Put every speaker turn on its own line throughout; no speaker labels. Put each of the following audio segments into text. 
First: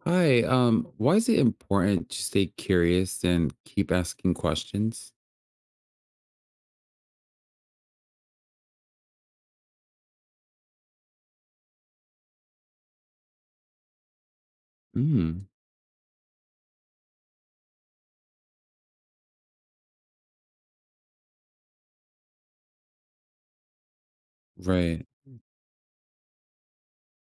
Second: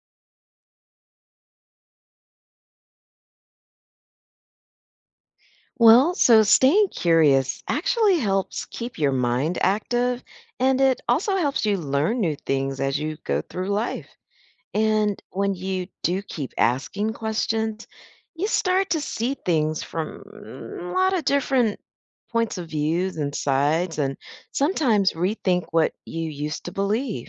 Hi, why is it important to stay curious and keep asking questions?
Well, so staying curious actually helps keep your mind active and it also helps you learn new things as you go through life. And
Mm,
when you do keep asking questions, you start to see things from a lot of different points of views and sides, and
right.
sometimes rethink what you used to believe.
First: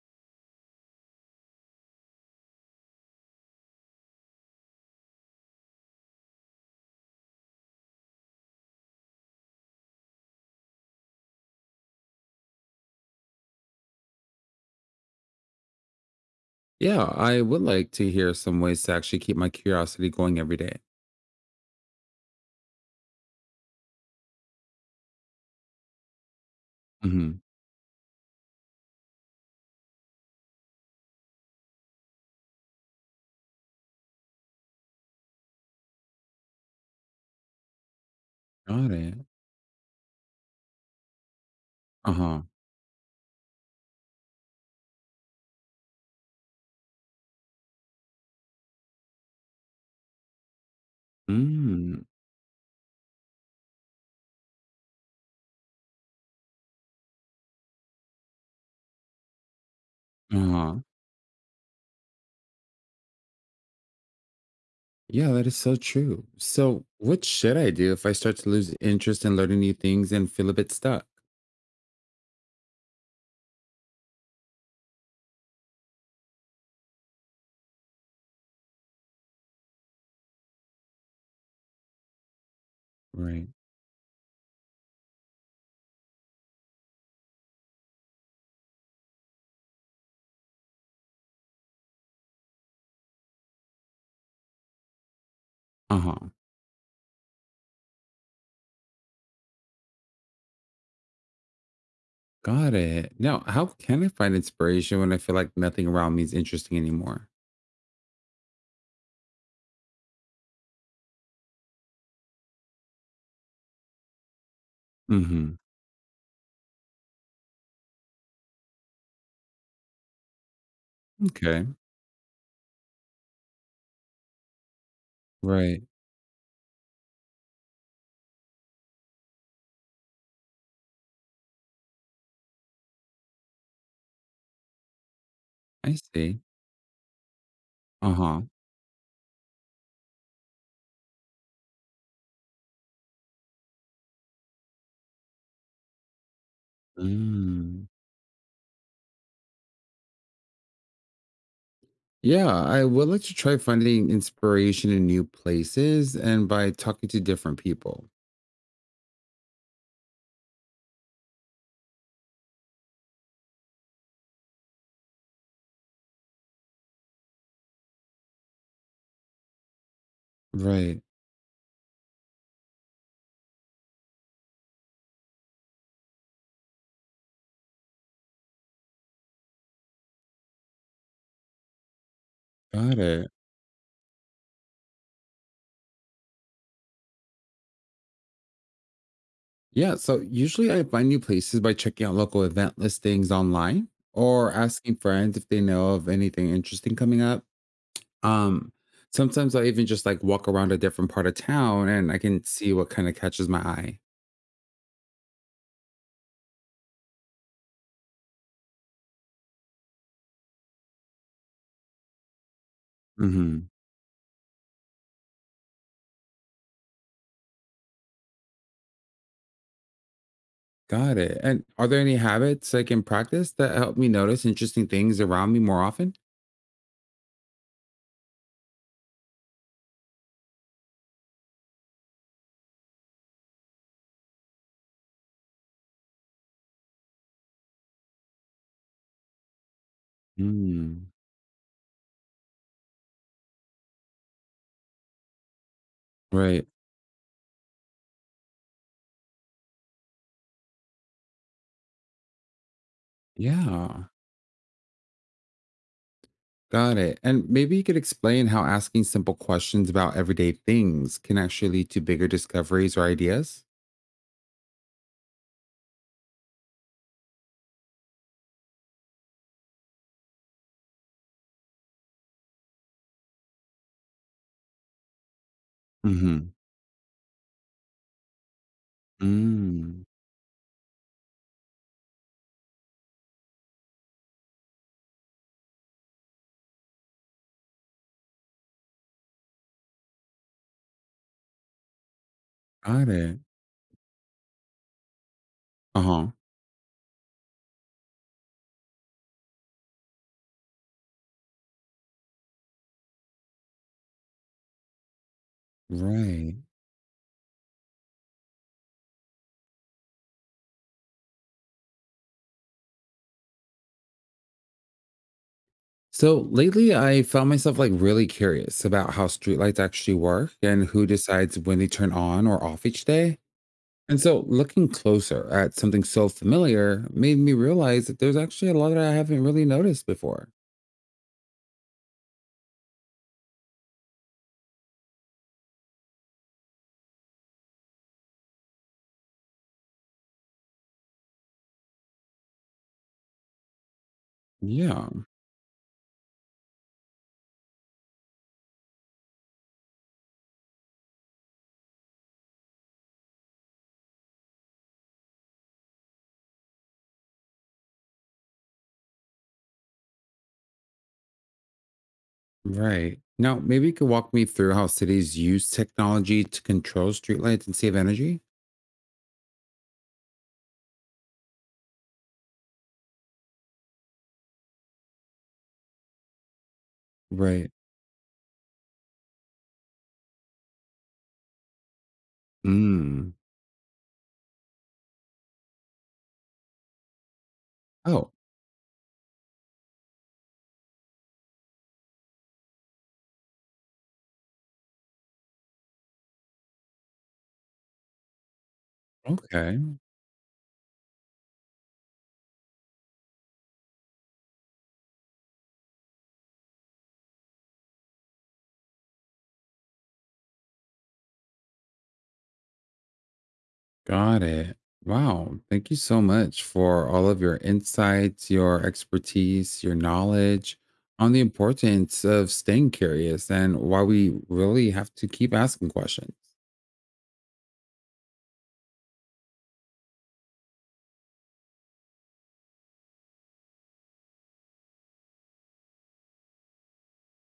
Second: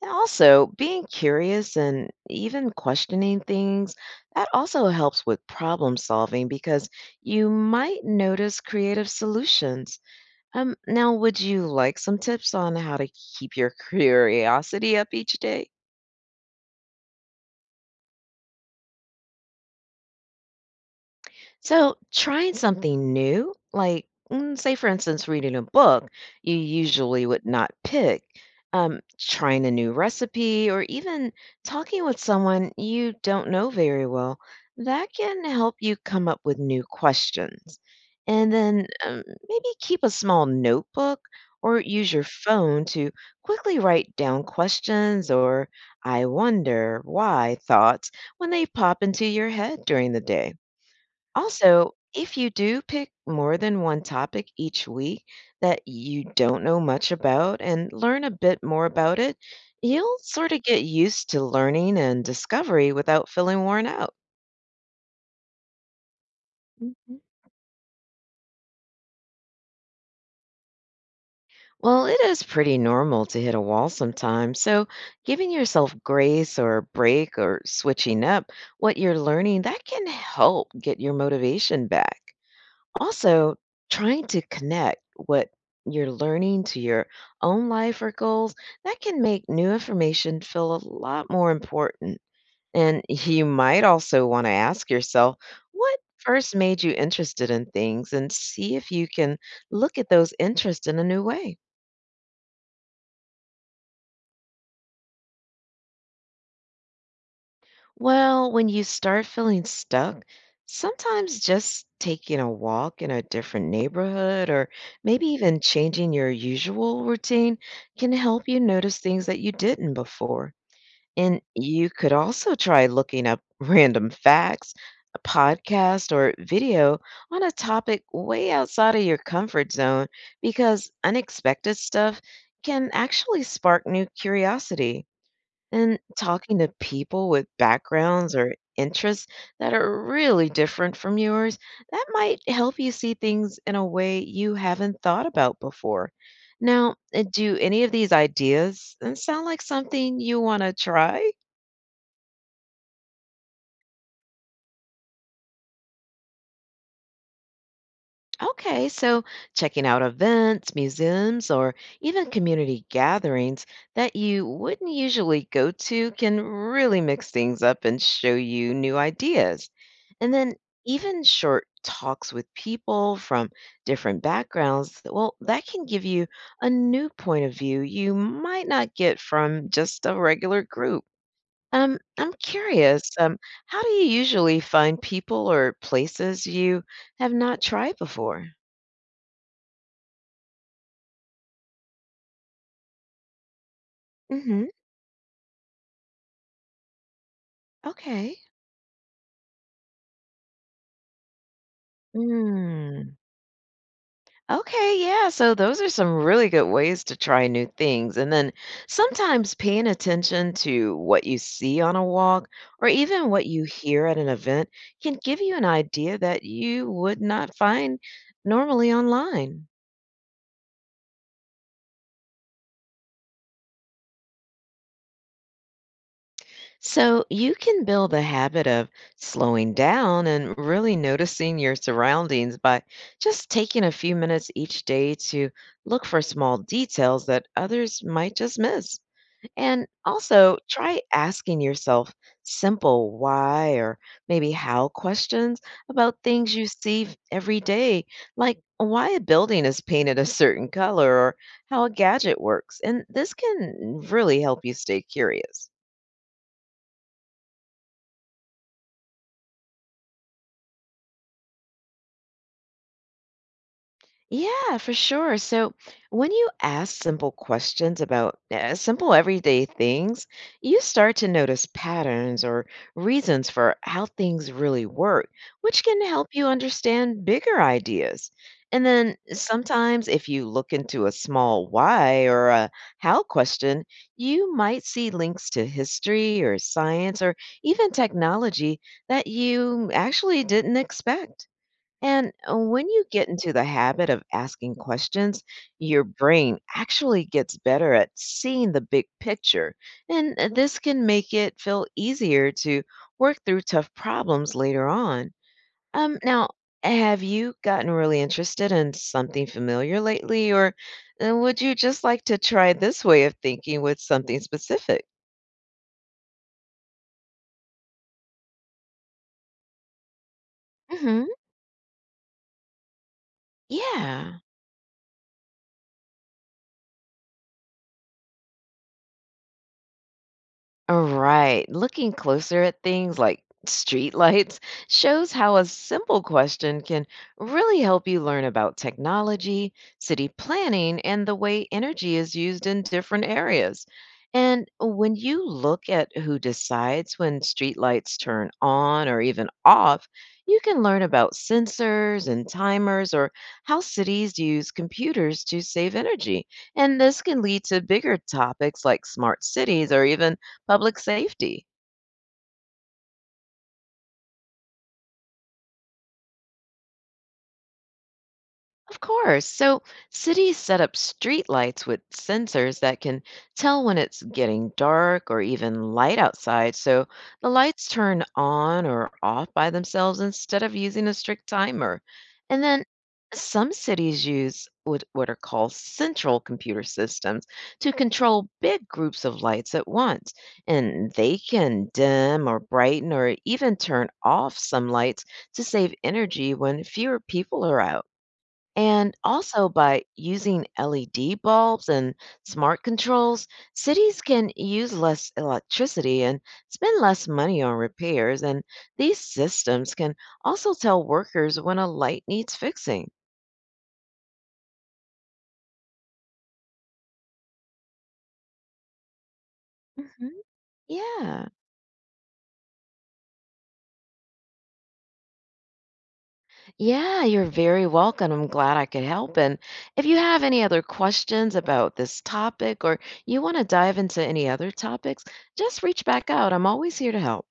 And also, being curious and even questioning things, that also helps with problem solving because you might notice creative solutions. Now, would you like some tips on how to keep your curiosity up each day?
Yeah, I would like to hear some ways to actually keep my curiosity going every day.
So, trying something new, like say, for instance, reading a book you usually
Mm-hmm.
would not pick, trying a new recipe, or even talking with someone you don't know very well, that can help you come up with new questions. And then
Got it.
maybe keep a small notebook or use your
Uh-huh.
phone to quickly write down questions or I wonder why thoughts when they pop into your head during the day. Also,
Mm,
if you do pick more than one topic each week that you don't know much about and learn a bit more about it, you'll sort of
uh-huh.
get used to learning and discovery without feeling worn out.
Yeah, that is so true. So,
Mhm.
what should I do if I start to lose interest in learning new things and feel a bit stuck?
Well, it is pretty normal to hit a wall sometimes, so giving yourself grace or a break or switching up what you're learning, that can help get your motivation back.
Right.
Also, trying to connect what you're learning to your own life or goals, that can make new information feel a lot more important. And you might also want to ask yourself what
Uh-huh.
first made you interested in things and see if you can look at those interests in a new way.
Got it. Now, how can I find inspiration when I feel like nothing around me is interesting anymore?
Well, when you start feeling stuck, sometimes just taking a walk in a different neighborhood or maybe
Mm-hmm.
even changing your usual routine can help you notice things that you didn't before. And
Okay.
you could also try looking up random facts, a
Right.
podcast, or video on a topic way outside of your comfort zone because unexpected stuff can actually spark new curiosity.
I
And
see.
talking to people with backgrounds
Uh-huh.
or interests that are really different from yours, that might help you see things in a way you haven't thought about before. Now, do any
Mm.
of these ideas sound like something you want to try?
Yeah, I would like to try finding inspiration in new places and by talking to different people.
Okay, so checking out events, museums, or even community gatherings that you wouldn't usually go to can really mix things up and show you new ideas. And then
Right.
even short talks with people from different backgrounds, well, that can give you a new point of view you might not get from just a regular group. I'm
Got
curious,
it.
how do you usually find people or places you have not tried before?
Yeah, so usually I find new places by checking out local event listings online or
Hmm.
asking friends if they know of anything interesting coming up.
Okay.
Um sometimes I even just like walk around a different part of town and I can see what kind of
Mm.
catches my eye.
Okay, yeah. So those are some really good ways to try new things. And then sometimes paying attention to what you see on a walk or even what you hear at an event can give you an idea that you would not find normally online.
Got it. And are there any habits like in practice that help me notice interesting things around me more often?
So you can build a habit of slowing down and really noticing your surroundings by just taking a few minutes each day to look for small details that others might just miss. And also try
Mm,
asking yourself simple why or maybe how questions about things
right.
you see every day, like why a building is painted a certain color or how a gadget works. And this can
Yeah.
really help you stay curious.
Got it. And maybe you could explain how asking simple questions about everyday things can actually lead to bigger discoveries or ideas.
Yeah, for sure. So when you ask simple questions about simple everyday things, you start to notice patterns or reasons for how things really work, which can help you
Mm-hmm.
understand bigger ideas. And then
Mm,
sometimes, if you look into a small why or a how question, you might see links to history or science or even technology that you actually didn't expect. And when you
got
get
it.
into the habit of asking questions, your
Uh-huh.
brain actually gets better at seeing the big picture. And this can make it feel easier to work through tough problems later on. Now,
Right.
have you gotten really interested in something familiar lately, or would you just like to try this way of thinking with something specific?
So lately I found myself like really curious about how streetlights actually work and who
Hmm.
decides when they turn on or off each day. And
Yeah.
so looking closer at something so familiar made me realize that there's actually a lot that I haven't really noticed before.
Alright, looking closer at things like streetlights shows how a simple question can really help you learn about technology, city planning, and the way energy is used in different areas. And
Yeah,
when you look at who decides when streetlights turn on or even off, you can learn about sensors and timers or how cities use computers to save energy. And this can lead to bigger topics like smart cities or even public safety.
right. Now, maybe you could walk me through how cities use technology to control streetlights and save energy?
Of course. So cities set up street lights with sensors that can tell when it's getting dark or even light outside. So the
Right.
lights turn on or off by themselves instead of using a strict timer. And then
Mm.
some cities use what are called central computer systems to
Oh,
control big groups of lights at once. And they can dim or brighten or even turn off some lights to save energy when fewer people are out. And also,
okay.
by using LED bulbs and smart controls, cities can use less electricity and spend less money on repairs. And these systems can also tell workers when a light needs fixing.
Got it. Wow. Thank you so much for all of your insights, your expertise, your
Mhm.
knowledge on the
Yeah.
importance of staying curious and why we really have to keep asking questions.
Yeah, you're very welcome. I'm glad I could help. And if you have any other questions about this topic or you want to dive into any other topics, just reach back out. I'm always here to help.